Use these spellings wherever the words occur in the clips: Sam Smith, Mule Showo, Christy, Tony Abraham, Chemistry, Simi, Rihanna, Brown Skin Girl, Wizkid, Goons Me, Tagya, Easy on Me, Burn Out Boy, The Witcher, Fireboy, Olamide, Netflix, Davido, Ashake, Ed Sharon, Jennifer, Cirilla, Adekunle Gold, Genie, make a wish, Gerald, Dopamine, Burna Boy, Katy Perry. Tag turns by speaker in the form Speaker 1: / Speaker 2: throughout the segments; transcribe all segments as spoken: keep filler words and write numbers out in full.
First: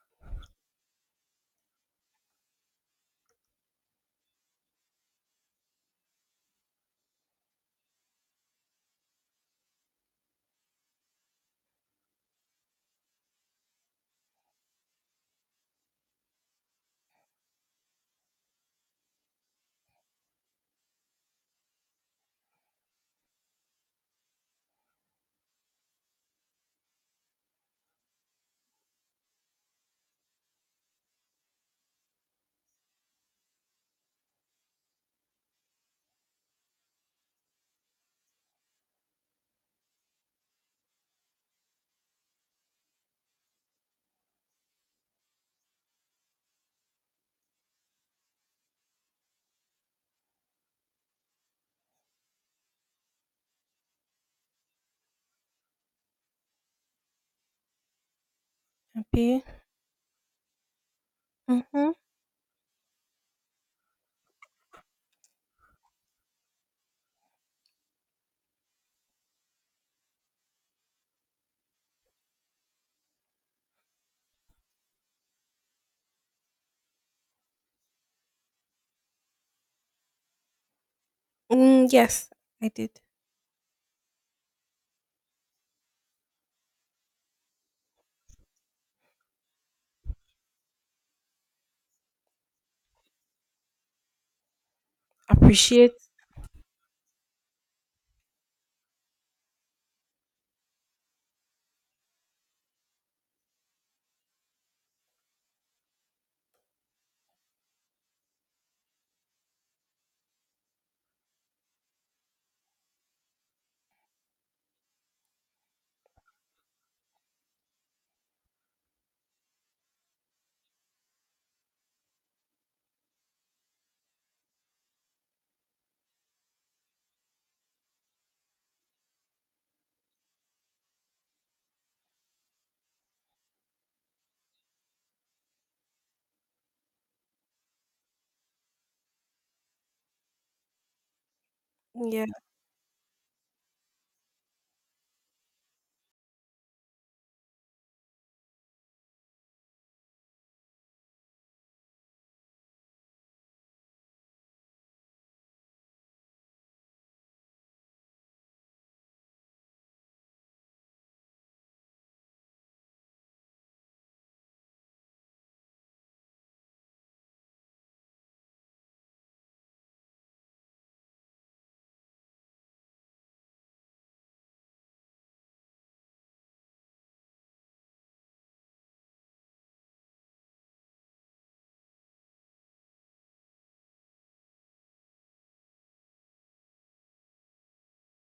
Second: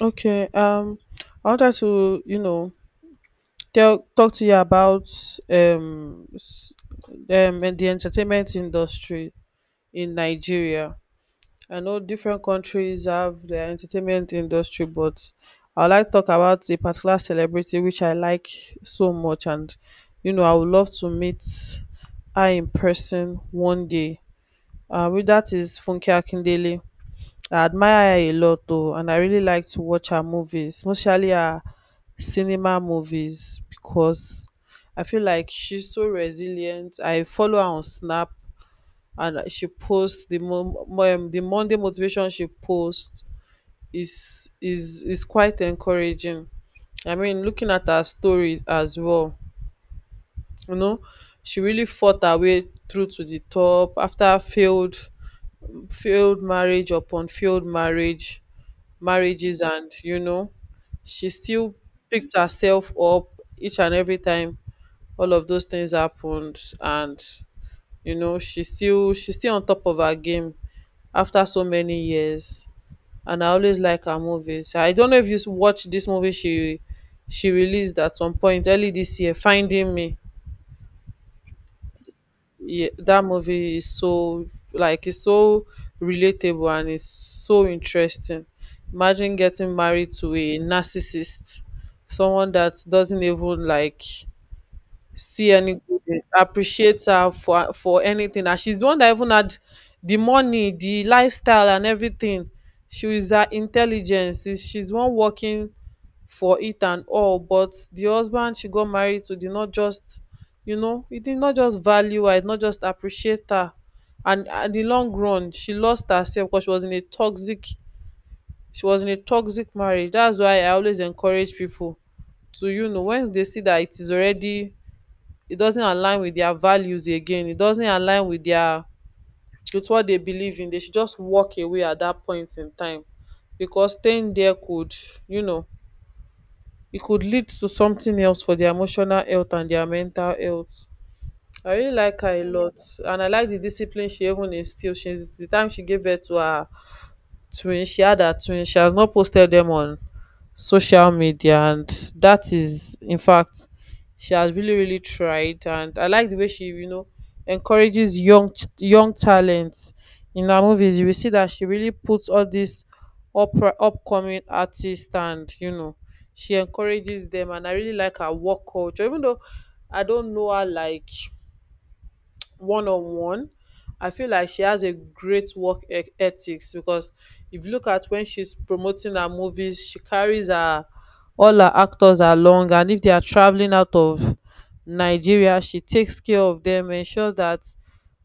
Speaker 1: Okay. Um, I wanted to, you know, tell talk to you about um, s- um and the entertainment industry in Nigeria. I know different countries have their entertainment industry, but I like to talk about a particular celebrity which I like so much, and you know, I would love to meet her in person one day. Uh, with that is Funke Akindele. I admire her a lot though, and I really like to watch her movies, mostly her cinema movies, because I feel like she's so resilient. I follow her on Snap, and she posts the mo- mo- um, the Monday motivation she posts is is is quite encouraging. I mean, looking at her story as well, you know, she really fought her way through to the top after failed failed marriage upon failed marriage
Speaker 2: Okay.
Speaker 1: marriages and you know she still
Speaker 2: Mm-hmm.
Speaker 1: picked herself up each and every time all of those things happened. And you know she still she's still on top of her game after so many years. And I always like her movies. I don't know if you s- watch this movie she she released at some point early this year, Finding Me.
Speaker 2: Mm, yes, I
Speaker 1: Yeah,
Speaker 2: did
Speaker 1: that movie is so, like, it's so relatable and it's so interesting. Imagine getting married to a narcissist, someone that doesn't even like see any
Speaker 2: appreciate.
Speaker 1: good, appreciate her for for anything, and she's the one that even had the money, the lifestyle, and everything. She is, her intelligence is, she's one working for it and all, but the husband she got married to did not just, you know he did not just value her, he did not just appreciate her. And at the long run, she lost herself because she was in a toxic, she was in a toxic marriage. That's why I always encourage people to, you know once they see that it is already, it doesn't align with their values again, it doesn't align with their, with what they believe in, they should just walk away at that point in time, because staying there could, you know it could lead to something else for their emotional health and their mental health. I really like
Speaker 2: Yeah.
Speaker 1: her a lot. And I like the discipline she even instilled since the time she gave birth to her twin. She had her twin. She has not posted them on social media, and that is, in fact, she has really really tried. And I like the way she, you know encourages young ch- young talents in her movies. You will see that she really puts all these opera upcoming artists, and you know she encourages them. And I really like her work culture, even though I don't know her like one on one, I feel like she has a great work e- ethics because if you look at when she's promoting her movies, she carries her all her actors along. And if they are traveling out of Nigeria, she takes care of them, ensure that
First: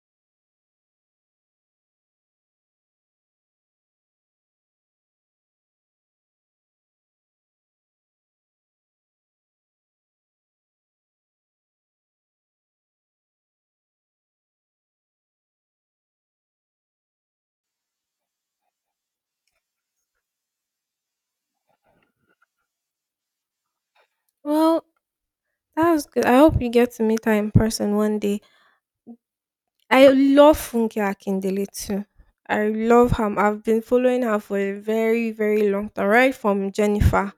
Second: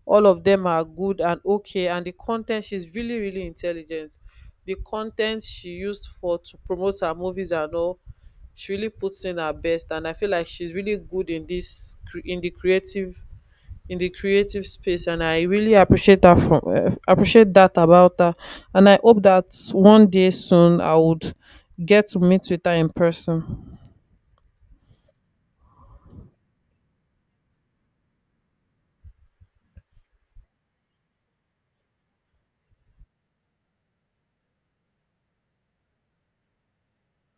Speaker 1: all of them are good and okay. And the content, she's really really intelligent, the content she used for to promote her movies and all, she really puts in her best. And I feel like she's really good in this cre- in the creative in the creative space. And I really appreciate that from uh, appreciate that about her. And I hope that one day soon I would get to meet with her in person.
Speaker 2: Well, that was good. I hope you get to meet her in person one day. I love Funke Akindele too. I love her. I've been following her for a very, very long time, right from Jennifer.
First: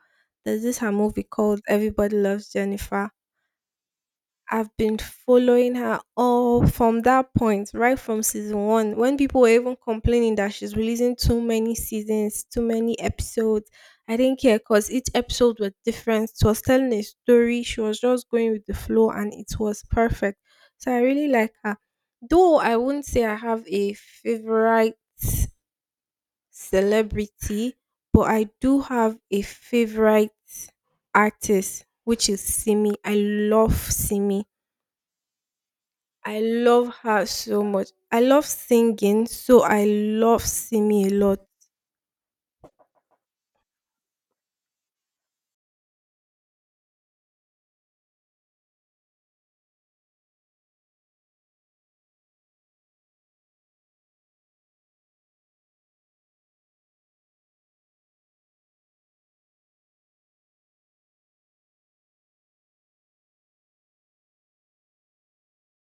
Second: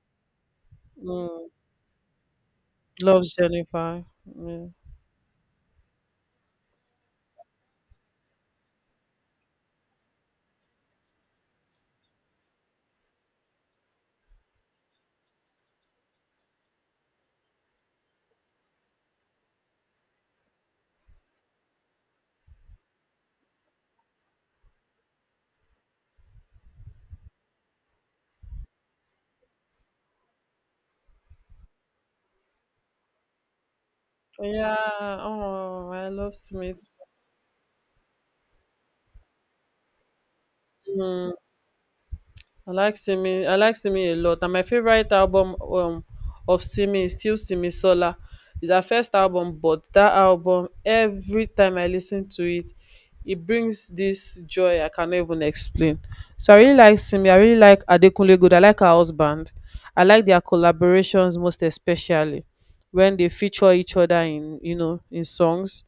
Speaker 2: There's this her movie
Speaker 1: Mm.
Speaker 2: called Everybody Loves Jennifer.
Speaker 1: Loves Jennifer. Yeah.
Speaker 2: I've been following her all from that point, right from season one, when people were even complaining that she's releasing too many seasons, too many episodes. I didn't care because each episode was different. She was telling a story, she was just going with the flow, and it was perfect. So I really like her. Though I wouldn't say I have a favorite celebrity, but I do have a favorite artist, which is Simi. I love Simi.
Speaker 1: yeah. Oh, I love
Speaker 2: I
Speaker 1: Smith.
Speaker 2: love her so much. I love singing, so I love Simi a
Speaker 1: Mm.
Speaker 2: lot.
Speaker 1: I like Simi. I like Simi a lot. And my favorite album um of Simi is still Simi Sola. It's her first album, but that album, every time I listen to it, it brings this joy I cannot even explain. So I really like Simi. I really like Adekunle Gold. I like her husband. I like their collaborations, most especially when they feature each other in you know in songs.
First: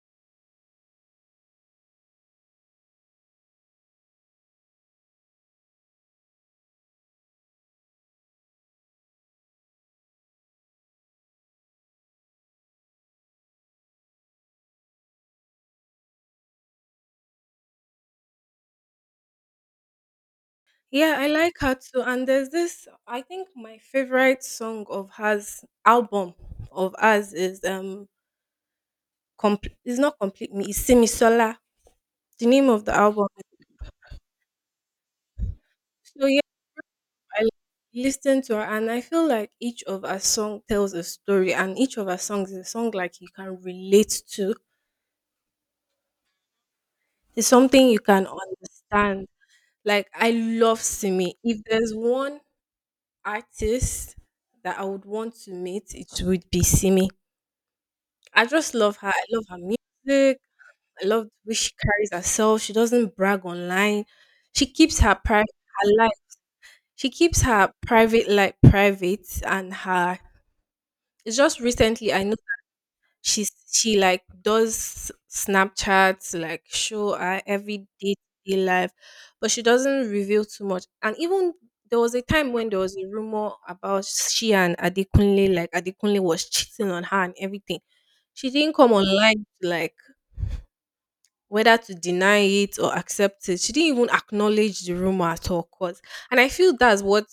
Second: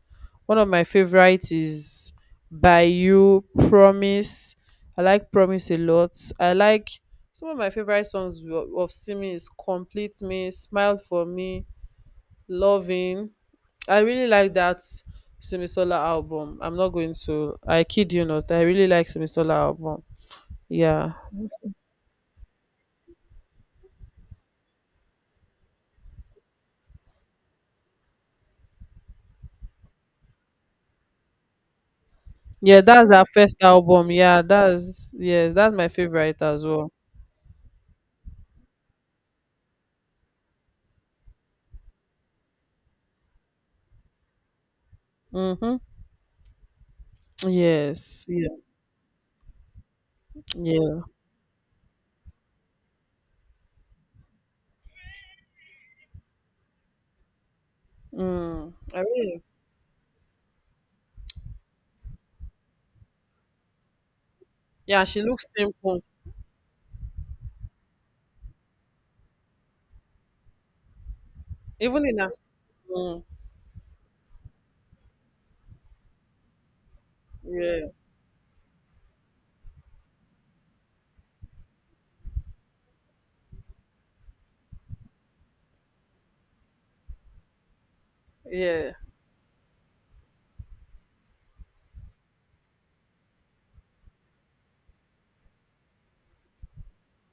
Speaker 1: One of my favorites is By You, Promise. I like Promise a lot. I like some of my favorite songs wo- of Simi is Complete Me, Smile for Me, Loving. I really like that Simisola album. I'm not going to I kid you not. I really like Simisola album. Yeah.
Speaker 2: Yeah, I like her too. And there's this, I think my favorite song of hers, album of hers is um, complete. It's not complete me. It's Simi Sola. The name
Speaker 1: Yeah,
Speaker 2: of the
Speaker 1: that's her
Speaker 2: album.
Speaker 1: first album. Yeah, that's yes, that's my
Speaker 2: So
Speaker 1: favorite
Speaker 2: yeah,
Speaker 1: as well.
Speaker 2: I listen to her, and I feel like each of her song tells a story, and each of her songs is a song like you can relate to.
Speaker 1: Mm-hmm.
Speaker 2: It's something you
Speaker 1: Yes.
Speaker 2: can
Speaker 1: Yeah.
Speaker 2: understand. Like I love
Speaker 1: Yeah.
Speaker 2: Simi. If there's one artist that I would want to meet, it would be Simi. I
Speaker 1: Mm.
Speaker 2: just love
Speaker 1: I
Speaker 2: her. I
Speaker 1: really
Speaker 2: love her music. I love the way she carries herself. She doesn't brag online. She keeps
Speaker 1: Yeah,
Speaker 2: her
Speaker 1: she
Speaker 2: private
Speaker 1: looks
Speaker 2: her
Speaker 1: simple.
Speaker 2: life. She keeps her private life private and her. It's just
Speaker 1: Even
Speaker 2: recently
Speaker 1: in her
Speaker 2: I.
Speaker 1: Mm,
Speaker 2: She's she like does Snapchats, like show her
Speaker 1: yeah.
Speaker 2: every day to day life, but she doesn't reveal too much. And even there was a time when there was a rumor about she and Adekunle, like Adekunle was cheating on her and everything. She didn't
Speaker 1: Yeah.
Speaker 2: come online to like whether to deny it or accept it. She didn't even acknowledge the rumor at all. Cause, and I feel that's what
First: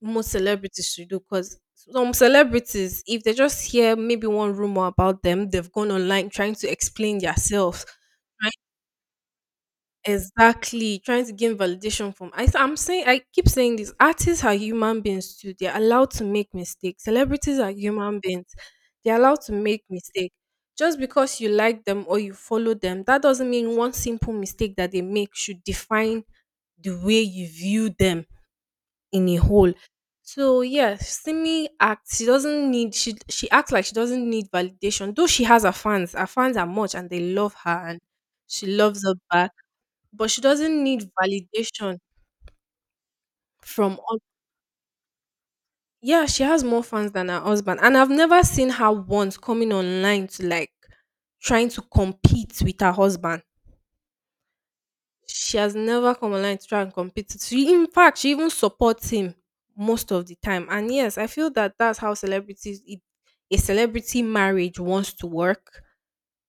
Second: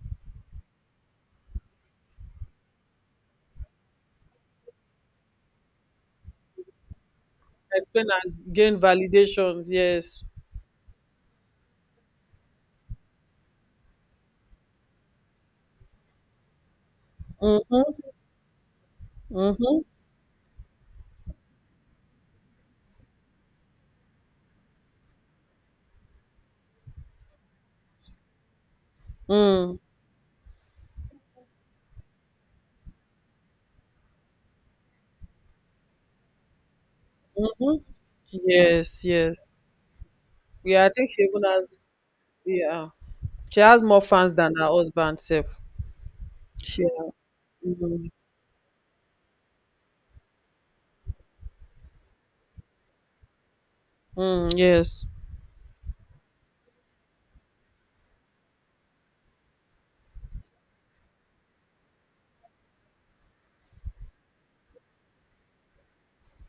Speaker 2: most celebrities should do. Cause some celebrities, if they just hear maybe one rumor about them, they've gone online trying to explain themselves.
Speaker 1: Explain and gain validations. Yes.
Speaker 2: Exactly, trying to gain validation from. I, I'm saying I keep saying this artists are human beings too. They're allowed to make mistakes. Celebrities are
Speaker 1: Mm-hmm.
Speaker 2: human beings. They're allowed to
Speaker 1: Mm-hmm.
Speaker 2: make mistakes. Just because you like them or you follow them, that doesn't mean one simple mistake that they make should define the way you view them in a whole.
Speaker 1: Mm.
Speaker 2: So yeah, Simi acts. She doesn't need. She she acts like she doesn't need validation. Though she has her fans. Her fans are much, and they love her,
Speaker 1: Mm-hmm.
Speaker 2: and she
Speaker 1: Yes.
Speaker 2: loves her
Speaker 1: Yes.
Speaker 2: back, but she doesn't
Speaker 1: Yeah, I
Speaker 2: need
Speaker 1: think she even has.
Speaker 2: validation
Speaker 1: Yeah, she has
Speaker 2: from
Speaker 1: more
Speaker 2: all.
Speaker 1: fans than her husband self.
Speaker 2: Yeah, she has
Speaker 1: She.
Speaker 2: more
Speaker 1: Yeah.
Speaker 2: fans than her husband, and
Speaker 1: Mm,
Speaker 2: I've never seen her once coming online to like trying to compete with her husband.
Speaker 1: mm, yes.
Speaker 2: She has never come online to try and compete. She in fact she even supports him most of the time. And yes, I feel that that's how celebrities, it, a celebrity marriage wants to work.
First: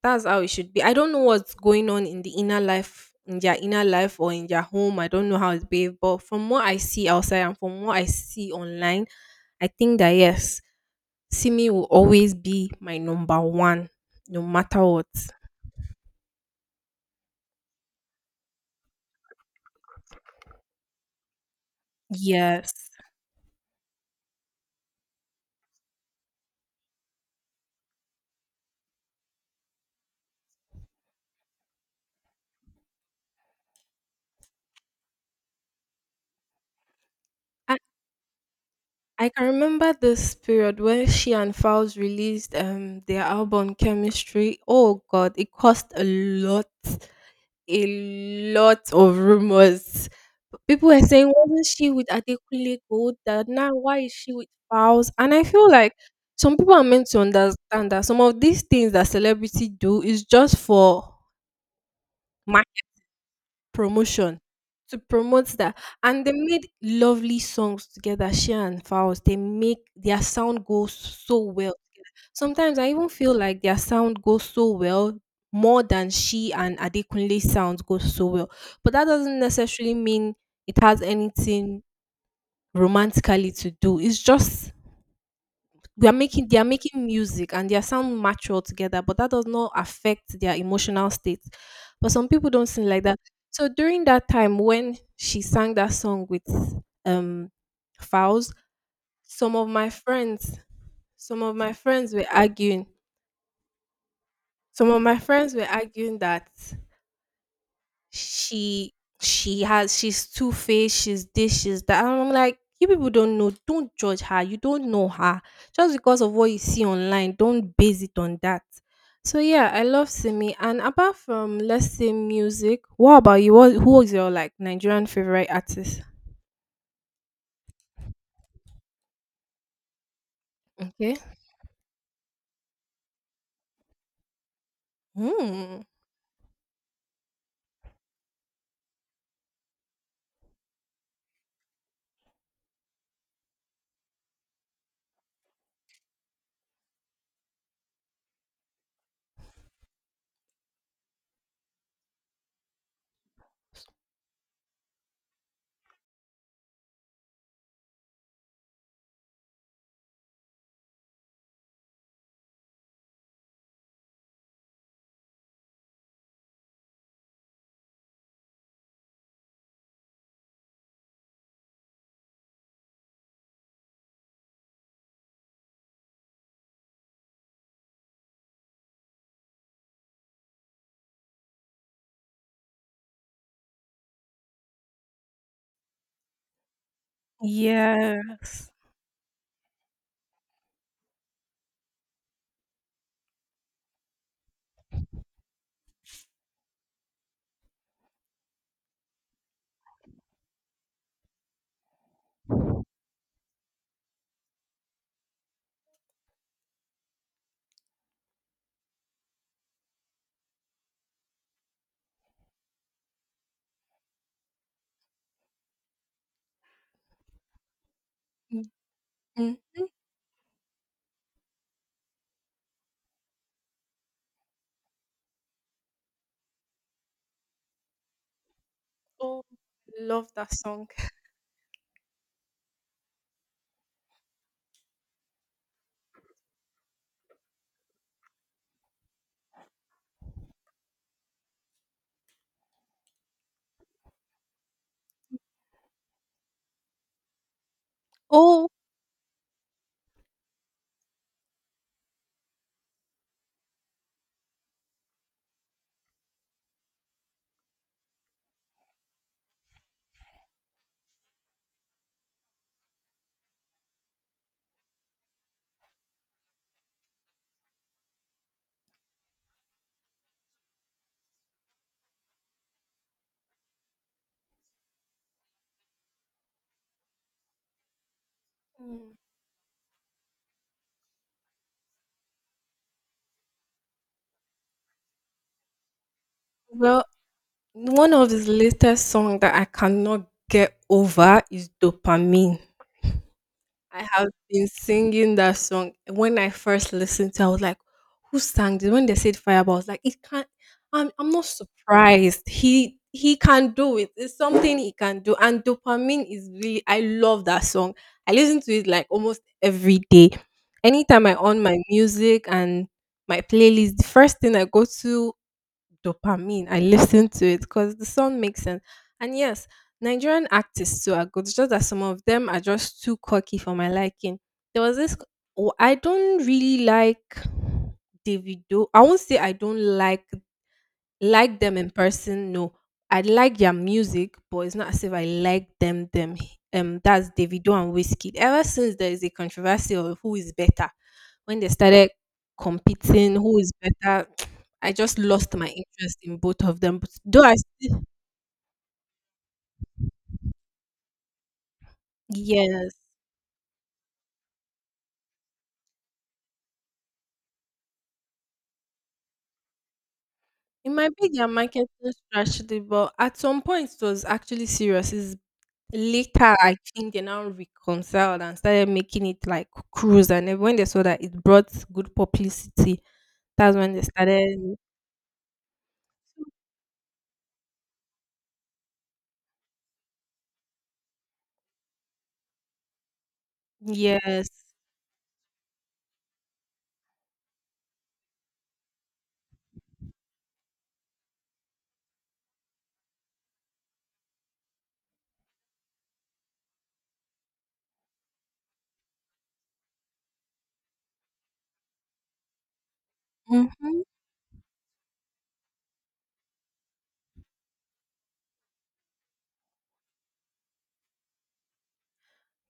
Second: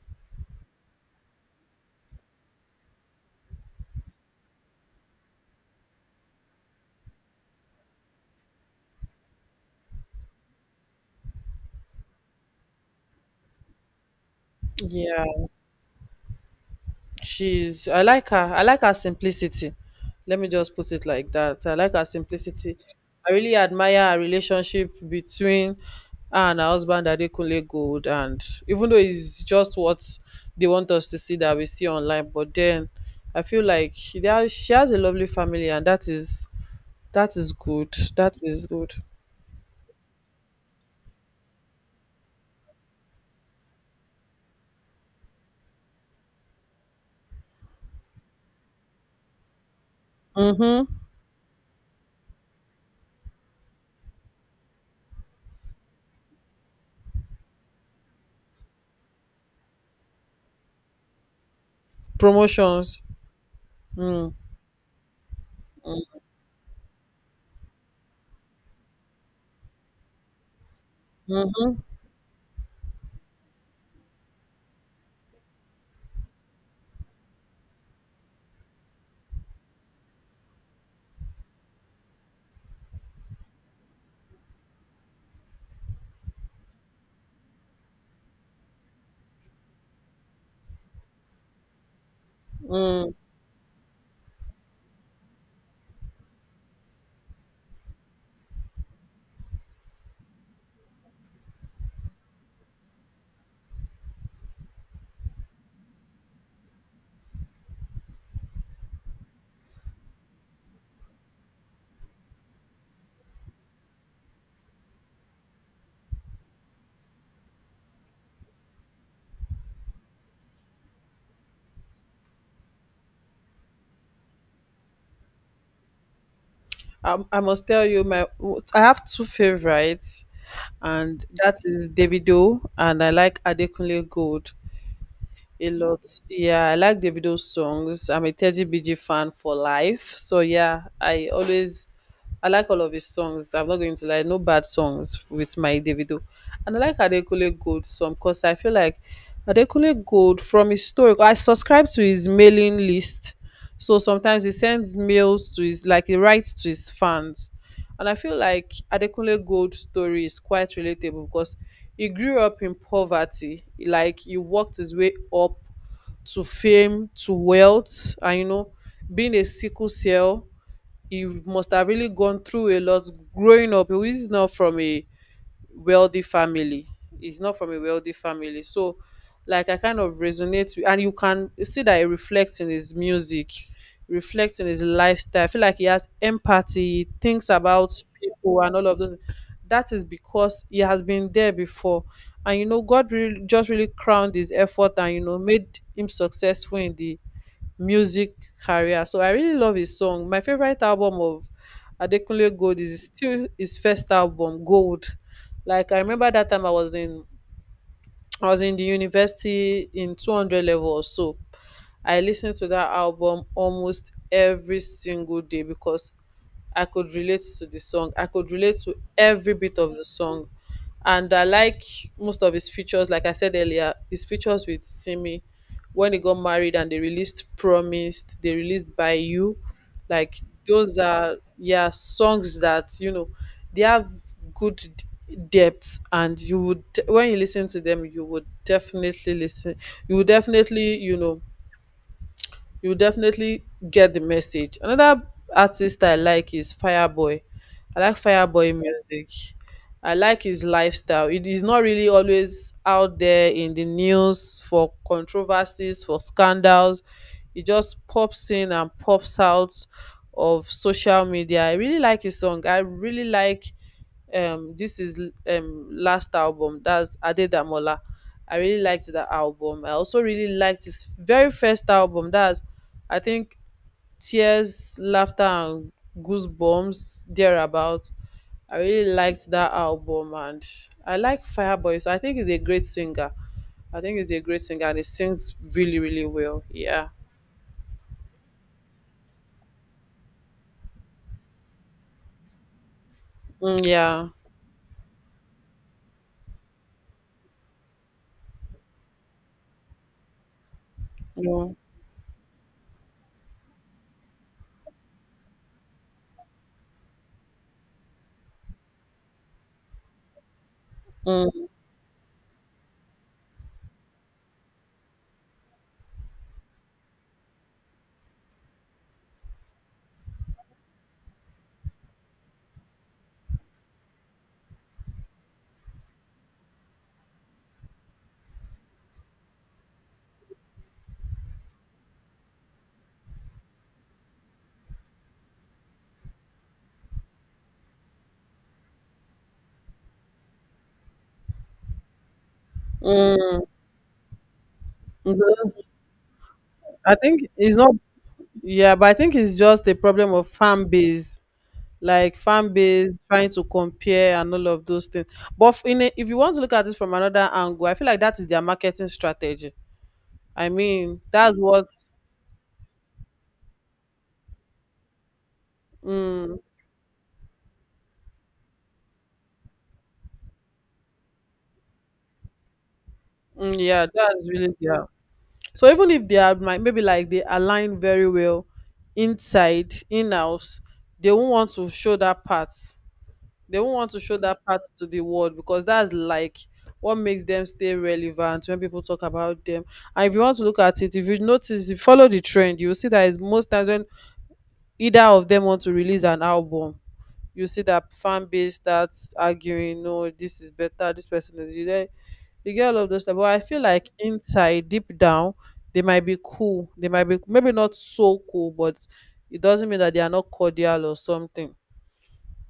Speaker 2: That's how it should be. I don't know what's going on in the inner life, in their inner life or in their home. I don't know how it's behaved, but from what I see outside and from what I see online, I think that yes, Simi will always be my number one, no matter what.
Speaker 1: Yeah. she's I like her I like her simplicity. Let me just put it like that. I like her simplicity.
Speaker 2: Yes.
Speaker 1: I really admire her relationship between her and her husband Adekunle Gold. And even though it's just what they want us to see that we see online, but then I feel like she, they are- she has a lovely family, and that is that is
Speaker 2: I,
Speaker 1: good, that is good.
Speaker 2: I can remember this period when she and Fowls released um their album Chemistry. Oh god, it cost a lot, a lot of rumors.
Speaker 1: Mm-hmm.
Speaker 2: People were saying, wasn't she with Adekunle Gold? That now why is she with Fowls? And I feel like some people are meant to understand that some of these things that celebrity do is just for market
Speaker 1: Promotions. Mm-hmm.
Speaker 2: promotion to promote that. And they made lovely songs together, she and Fowls. They make their sound go so well together. Sometimes I even feel like their sound goes so well more than she and Adekunle sound goes so well. But that doesn't necessarily mean it has anything romantically to do. It's just we are making they are making music and their sound mature together, but that does not affect their emotional state. But some people don't sing like
Speaker 1: Mm-hmm.
Speaker 2: that. So during that time when she sang that song with um Fowls, some of my friends, some of my friends were arguing. Some of my friends were arguing that she she has she's two faced, she's this, she's that. And I'm like, you people don't know, don't judge her. You don't know her. Just because of what you see online, don't base it on that. So yeah, I love Simi. And apart from let's say music, what about you? What who is your like Nigerian favorite artist?
Speaker 1: I, I must tell you, my I have two favorites,
Speaker 2: Okay.
Speaker 1: and that is Davido, and I like Adekunle Gold a
Speaker 2: Hmm.
Speaker 1: lot. Yeah, I like Davido's songs. I'm a Teddy B G fan for life. So yeah, I always I like all of his songs. I'm not going to lie, no bad songs with my Davido. And I like Adekunle Gold some because I feel like Adekunle Gold from his story. I subscribe to his mailing list. So sometimes he sends mails to his, like, he writes to his fans. And I feel like Adekunle Gold's story is quite relatable because he grew up in poverty. Like, he worked his way up to fame, to wealth, and you know, being a sickle cell, he must have really gone through a lot growing up. He was not from a wealthy family. He's not from a wealthy family. So like I kind of resonate with, and you can see that it reflects in his music, reflects in his lifestyle. I feel like he has empathy, thinks about people
Speaker 2: Yes.
Speaker 1: and all of those. That is because he has been there before. And you know, God really just really crowned his effort, and you know made him successful in the music career. So I really love his song. My favorite album of Adekunle Gold is still his first album, Gold. Like I remember that time, I was in I was in the university in two hundred level or so. I listened to that album almost every single day because I could relate to the song. I could relate to every
Speaker 2: Mm.
Speaker 1: bit of the song. And I like most of his features. Like I said earlier, his features with Simi when they got married and they released Promised, they released By
Speaker 2: Oh,
Speaker 1: You,
Speaker 2: love
Speaker 1: like,
Speaker 2: that song.
Speaker 1: those are, yeah, songs that you know they have good d- depth. And you would when you listen to them, you would definitely listen you would definitely you know you would definitely get the message. Another artist I like is Fireboy. I like
Speaker 2: Oh,
Speaker 1: Fireboy music. I like his lifestyle. It is not really always out there in the news for controversies, for scandals. It just pops in and pops out of social media. I really like his song. I really like um this is um last album, that's Adedamola. I really liked that album. I also really liked his very first album, that's, I think, Tears, Laughter, and Goosebumps, thereabout. I really liked that album, and I like Fireboy. So I think he's a great singer. I think he's a great singer, and he sings really, really well.
Speaker 2: well,
Speaker 1: Yeah.
Speaker 2: one of his latest song that I cannot get over is "Dopamine."
Speaker 1: Mm,
Speaker 2: I have
Speaker 1: yeah.
Speaker 2: been singing that song. When I first listened to it, I was like, who sang this? When they said Fireball, I was like, it can't. I'm I'm not
Speaker 1: Mm,
Speaker 2: surprised. He he can do it. It's something he can do. And dopamine is really I love that song. I listen to it like almost every day. Anytime I on
Speaker 1: mm,
Speaker 2: my music and my playlist, the first thing I go to dopamine. I listen to it because the song makes sense. And yes, Nigerian artists too are good. It's just that some of them are just too cocky for my liking. There was this. Oh, I don't really like Davido. I won't say I don't like like them in person, no. I like their music, but it's not as if I like them them. Um that's Davido and Whiskey. Ever since there is a controversy of who is better, when they started competing who
Speaker 1: mm.
Speaker 2: is better, I just lost my
Speaker 1: Mhm.
Speaker 2: interest in both of them, but
Speaker 1: I think
Speaker 2: though I
Speaker 1: it's not.
Speaker 2: still.
Speaker 1: Yeah, but I think it's just a problem of fan base, like fan
Speaker 2: Yes,
Speaker 1: base trying to compare and all of those things. But f- in a, if you want to look at it from another angle, I feel like that is their marketing strategy. I
Speaker 2: it might
Speaker 1: mean,
Speaker 2: be their
Speaker 1: that's
Speaker 2: marketing
Speaker 1: what.
Speaker 2: strategy, but at some point it was actually serious. It's later
Speaker 1: Mm,
Speaker 2: I think they now reconciled and started making it like cruise, and then when they saw that it brought good publicity.
Speaker 1: mm,
Speaker 2: That's when they
Speaker 1: yeah, that's
Speaker 2: started.
Speaker 1: really yeah. So even if they are might maybe, like, they align very well inside in house, they won't want to show that part. They won't want to show
Speaker 2: Yes.
Speaker 1: that part to the world because that's like what makes them stay relevant when people talk about them. And if you want to look at it, if you notice, if you follow the trend, you will see that is most times when either of them want to release an album, you see that fan base starts arguing, no this is better, this person is, you get you get all of those stuff. But I feel
Speaker 2: Mhm.
Speaker 1: like inside deep down, they might be cool, they might be maybe not so cool, but it doesn't mean that they are not cordial or something.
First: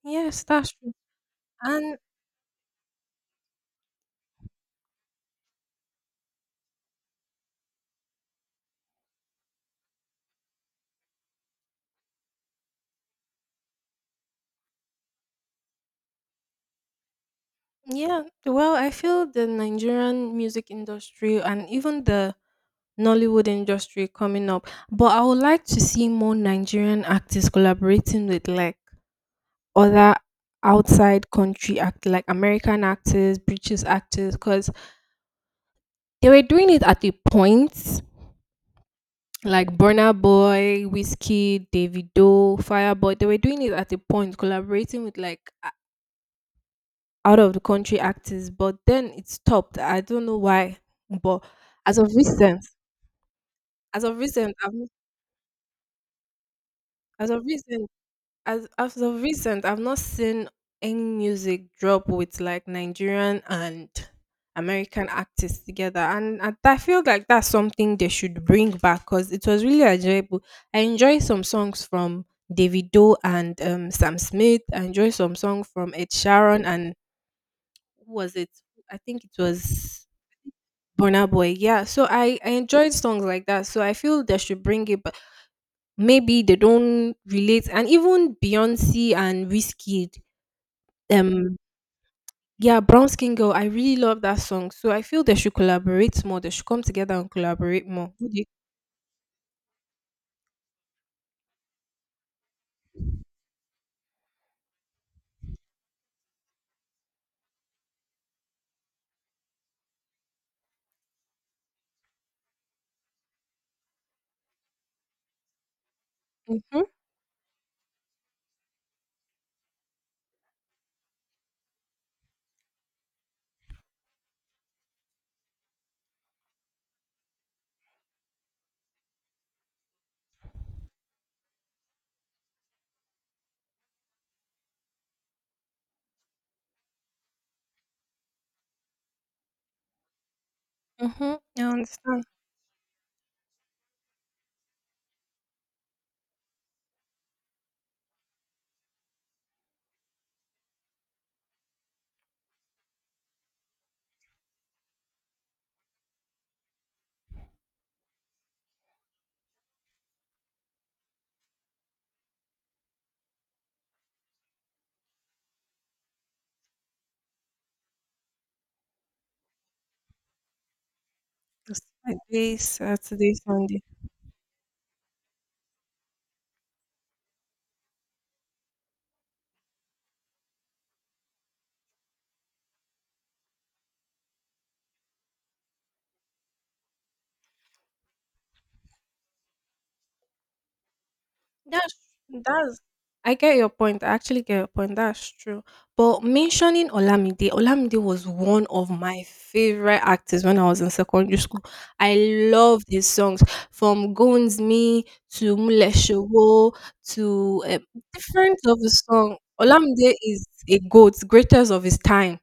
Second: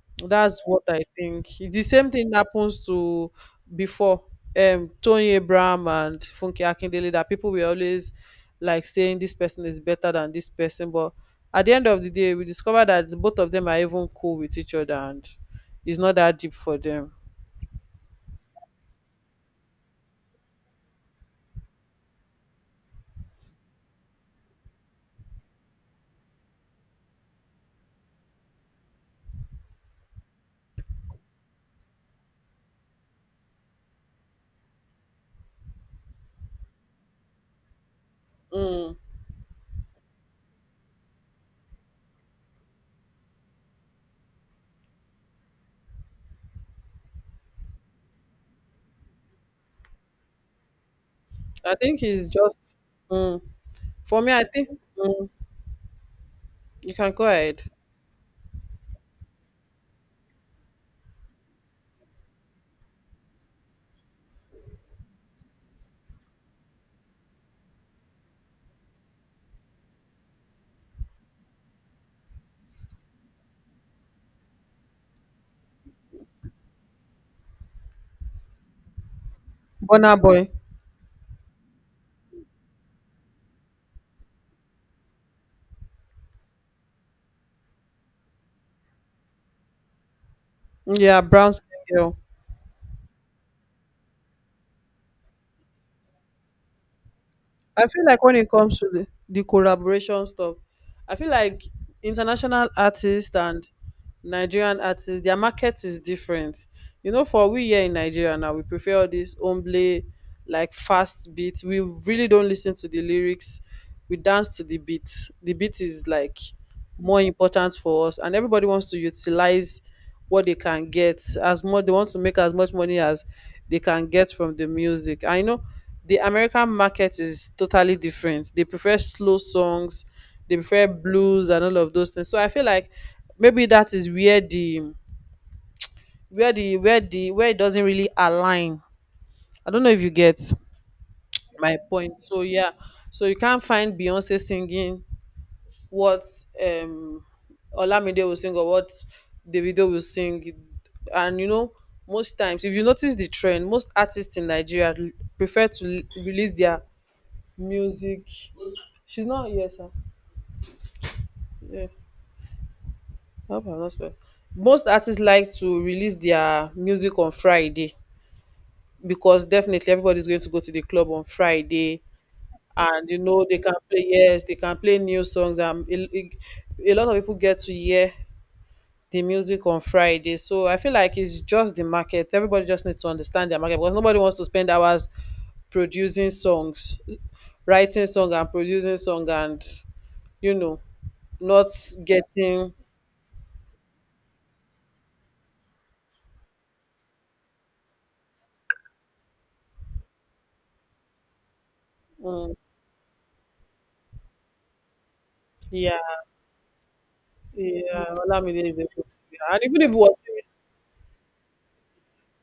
Speaker 2: Yes,
Speaker 1: That's
Speaker 2: that's
Speaker 1: what
Speaker 2: true.
Speaker 1: I think. The
Speaker 2: And
Speaker 1: same thing happens to before um Tony Abraham and Funke Akindele, that people were always like saying this person is better than this person, but at the end of the day, we discover that both of them are even cool with each other and it's not that deep for them.
Speaker 2: yeah, well, I feel the Nigerian music industry and even the Nollywood industry coming up, but I would like to see more Nigerian artists collaborating with like other outside country act like American actors, British actors, because they were doing it at a point,
Speaker 1: Mm.
Speaker 2: like Burna Boy, Whiskey, Davido, Fireboy. They were doing it at a point, collaborating with like out of the country actors, but then it stopped. I don't know why, but
Speaker 1: I
Speaker 2: as
Speaker 1: think
Speaker 2: of
Speaker 1: it's
Speaker 2: recent,
Speaker 1: just mm.
Speaker 2: as of
Speaker 1: for me. I
Speaker 2: recent,
Speaker 1: think
Speaker 2: I've,
Speaker 1: mm, You can go
Speaker 2: as of
Speaker 1: ahead.
Speaker 2: recent, as as of recent, I've not seen any music drop with like Nigerian and American artists together, and I, I feel like that's something they should bring back because it was really enjoyable. I enjoy some songs from Davido and um, Sam Smith. I enjoy some song from Ed Sharon and who was it? I think it was.
Speaker 1: Bonner boy,
Speaker 2: Burn Out Boy, yeah. So I I enjoyed songs like that. So I feel they should bring it, but maybe they don't relate. And even Beyonce and Wizkid,
Speaker 1: yeah, brown
Speaker 2: um,
Speaker 1: skin girl.
Speaker 2: yeah, Brown Skin Girl. I really love that song. So I feel they should collaborate more. They should come together and
Speaker 1: I
Speaker 2: collaborate
Speaker 1: feel
Speaker 2: more.
Speaker 1: like
Speaker 2: What
Speaker 1: when
Speaker 2: do you?
Speaker 1: it comes to the, the collaboration stuff, I feel like international artists and Nigerian artists, their market is different. You know, for we here in Nigeria now, we prefer all this omble, like fast beat. We really don't listen to the lyrics. We dance to the beat. The beat is like
Speaker 2: Mhm,
Speaker 1: more important for us, and everybody wants to utilize what they can get, as much they want to make as much money as they can get from the music. I know the American market is totally different. They prefer slow songs, they prefer blues and all of those things. So I feel like maybe that is where the where the where the where it doesn't really align. I don't know if you get
Speaker 2: mhm. I
Speaker 1: my point,
Speaker 2: understand.
Speaker 1: so yeah. So you can't find Beyonce singing what um Olamide will sing or what Davido will sing. And you know, most times, if you notice the trend, most artists in Nigeria l- prefer to l- release their music. She's not, yes, sir. Yeah, I hope I'm not spoil. Most artists like to release their music on Friday because definitely everybody's going to go to the club on
Speaker 2: It's
Speaker 1: Friday,
Speaker 2: Saturday,
Speaker 1: and you
Speaker 2: Saturday,
Speaker 1: know they can
Speaker 2: Sunday.
Speaker 1: play, yes, they can play new songs. Um, a, a a lot of people get to hear the music on Friday. So I feel like it's just the market. Everybody just needs to understand their market, because nobody wants to spend hours producing songs, writing song and producing song and you know not
Speaker 2: That's
Speaker 1: getting.
Speaker 2: that's I get your point. I actually get your point. That's true. But mentioning Olamide, Olamide was one of my favorite actors when I was in secondary school. I
Speaker 1: Mm,
Speaker 2: loved his songs from Goons Me to Mule
Speaker 1: yeah,
Speaker 2: Showo to um,
Speaker 1: yeah.
Speaker 2: different
Speaker 1: Olamide is
Speaker 2: of
Speaker 1: a
Speaker 2: the
Speaker 1: good
Speaker 2: song.
Speaker 1: singer. And even if it
Speaker 2: Olamide
Speaker 1: was,
Speaker 2: is a goat, greatest of his time.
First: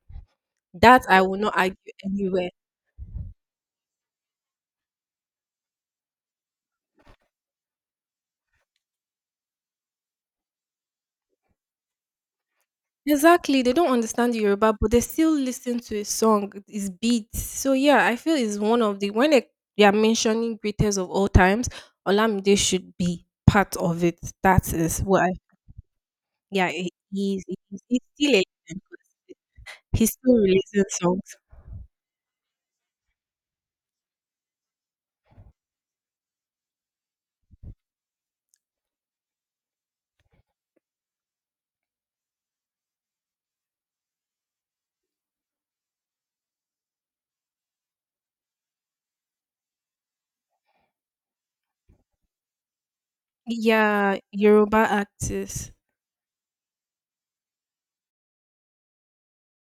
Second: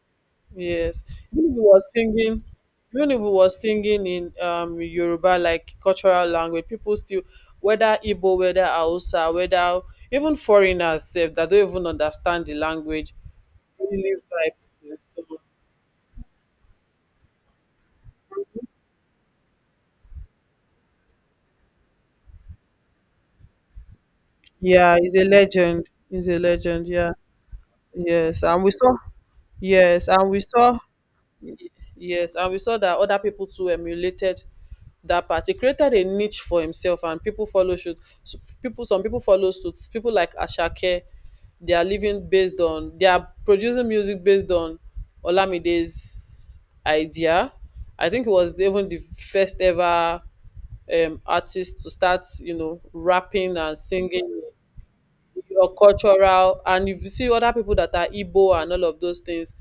Speaker 2: That
Speaker 1: yes.
Speaker 2: I will
Speaker 1: Even if
Speaker 2: not
Speaker 1: he
Speaker 2: argue
Speaker 1: was singing,
Speaker 2: anywhere.
Speaker 1: even if he was singing in um Yoruba like cultural language, people still, whether Igbo, whether Hausa, whether even foreigners sef that don't even understand the language,
Speaker 2: Exactly, they don't
Speaker 1: really
Speaker 2: understand
Speaker 1: vibes.
Speaker 2: Yoruba, but
Speaker 1: To. It.
Speaker 2: they
Speaker 1: So
Speaker 2: still listen to a song, its beats. So yeah, I feel it's one of the when they, they are mentioning greatest of all times, Olamide should be part of it. That
Speaker 1: yeah,
Speaker 2: is
Speaker 1: he's
Speaker 2: what
Speaker 1: a
Speaker 2: I.
Speaker 1: legend. He's a
Speaker 2: Yeah,
Speaker 1: legend,
Speaker 2: he
Speaker 1: yeah.
Speaker 2: he is he's, he's still a
Speaker 1: Yes. And we
Speaker 2: legend.
Speaker 1: saw yes,
Speaker 2: He's
Speaker 1: and
Speaker 2: still
Speaker 1: we saw
Speaker 2: releasing songs.
Speaker 1: yes, and we saw that other people too emulated that part. He created a niche for himself, and people follow suit. So people, some people follow suits. People like Ashake, they are living based on, they are producing music based on Olamide's idea. I think he was even the first ever um, artist to start, you know, rapping and
Speaker 2: Yeah,
Speaker 1: singing
Speaker 2: Yoruba
Speaker 1: your
Speaker 2: actors.
Speaker 1: cultural. And if you see other people that are Igbo and all of those things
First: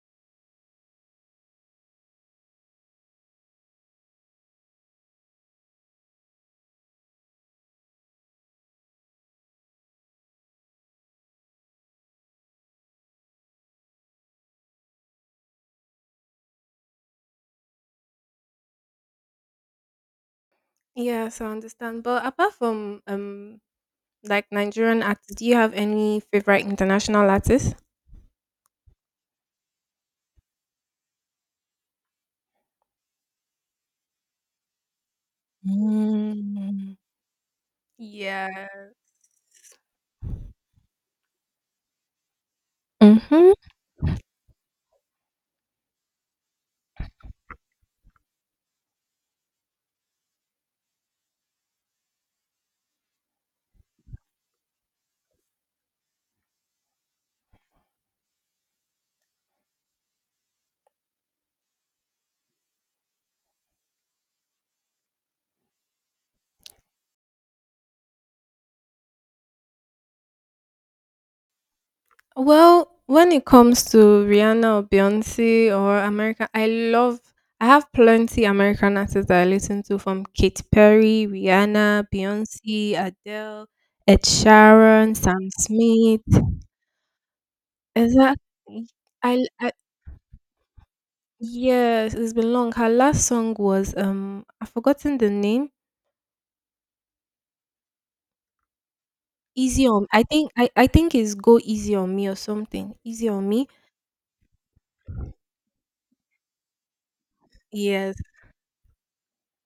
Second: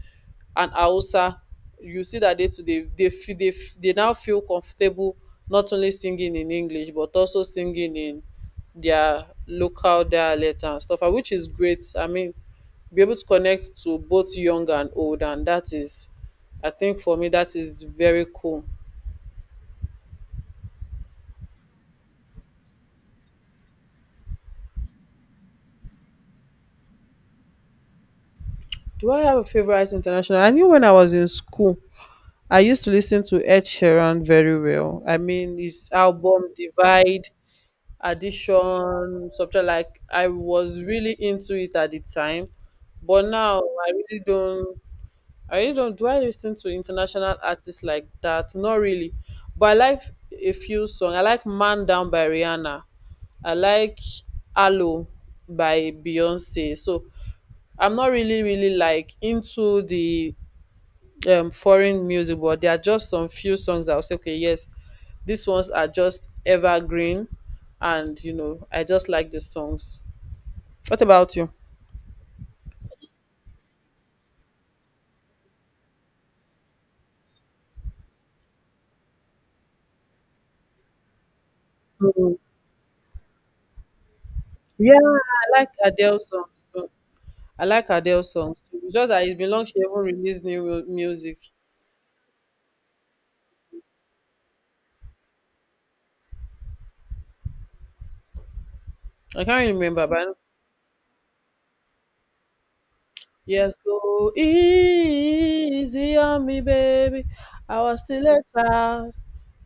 Speaker 1: and Hausa, you see that they too, they they feel they, f- they now feel comfortable not only singing in English but also singing in their local dialect and stuff, and which is great. I mean, be able to connect to both young and old, and that is, I think for me, that is very cool.
Speaker 2: Yes, I understand. But apart from um like Nigerian actors, do you have any favorite international artists?
Speaker 1: Do I have a favorite international? I knew when I was in school I used to listen to Ed Sheeran very well. I mean, his album
Speaker 2: Mm.
Speaker 1: Divide,
Speaker 2: Yeah.
Speaker 1: Addition, something like, I was really into it at the time. But
Speaker 2: Mhm.
Speaker 1: now I really don't. I really don't. Do I listen to international artists like that? Not really. But I like a few songs. I like Man Down by Rihanna. I like Aloe by Beyonce. So I'm not really, really like into the um foreign music, but there are just some few songs that I'll say, okay, yes, these ones are just evergreen, and you know, I just like the songs. What about you?
Speaker 2: Well, when it comes to Rihanna or Beyonce or America, I love I have plenty American artists that I listen to from Katy Perry, Rihanna,
Speaker 1: Mm.
Speaker 2: Beyonce, Adele, Ed
Speaker 1: Yeah,
Speaker 2: Sheeran, Sam
Speaker 1: I like Adele
Speaker 2: Smith.
Speaker 1: songs too. I like Adele
Speaker 2: Exactly.
Speaker 1: songs too. It's just that it's
Speaker 2: I,
Speaker 1: been long
Speaker 2: I
Speaker 1: she haven't released new mu- music.
Speaker 2: yes, it's been long. Her last song was um I've forgotten the name.
Speaker 1: I can't
Speaker 2: Easy
Speaker 1: remember,
Speaker 2: on
Speaker 1: but I
Speaker 2: I
Speaker 1: know,
Speaker 2: think I, I think it's Go Easy on Me or something. Easy on Me.
Speaker 1: yes, so easy on me baby, I was
Speaker 2: Yes.
Speaker 1: still a child.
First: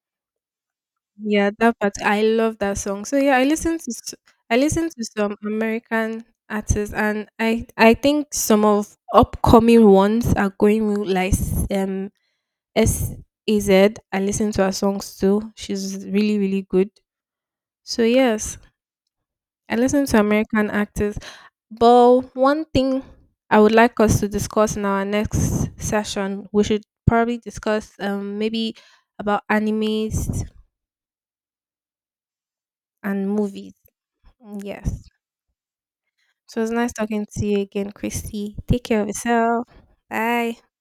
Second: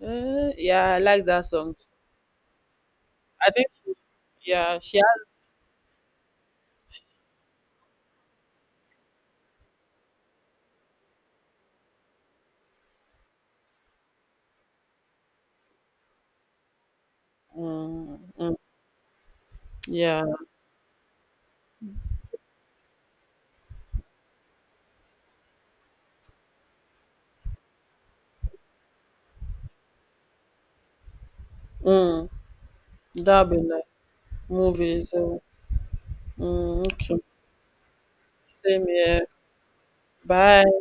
Speaker 1: Eh, yeah, I like that
Speaker 2: Yeah,
Speaker 1: song
Speaker 2: that
Speaker 1: too.
Speaker 2: part. I love that song. So yeah, I
Speaker 1: i think
Speaker 2: listen to
Speaker 1: she,
Speaker 2: s- I
Speaker 1: yeah
Speaker 2: listen
Speaker 1: she
Speaker 2: to some
Speaker 1: has.
Speaker 2: American artists, and I I think some of upcoming ones are going with like s- um S A Z. I listen to her songs too. She's really really good. So
Speaker 1: Mm, mm.
Speaker 2: yes, I listen to
Speaker 1: Yeah.
Speaker 2: American actors. But one thing I would like us to discuss in our next session, we should probably discuss um maybe about animes
Speaker 1: Mm.
Speaker 2: and
Speaker 1: That'll be
Speaker 2: movies.
Speaker 1: nice.
Speaker 2: Yes.
Speaker 1: Movies. Oh.
Speaker 2: So it was
Speaker 1: Mm,
Speaker 2: nice
Speaker 1: okay.
Speaker 2: talking to you again, Christy. Take
Speaker 1: Same
Speaker 2: care of
Speaker 1: here.
Speaker 2: yourself. Bye.
Speaker 1: Bye.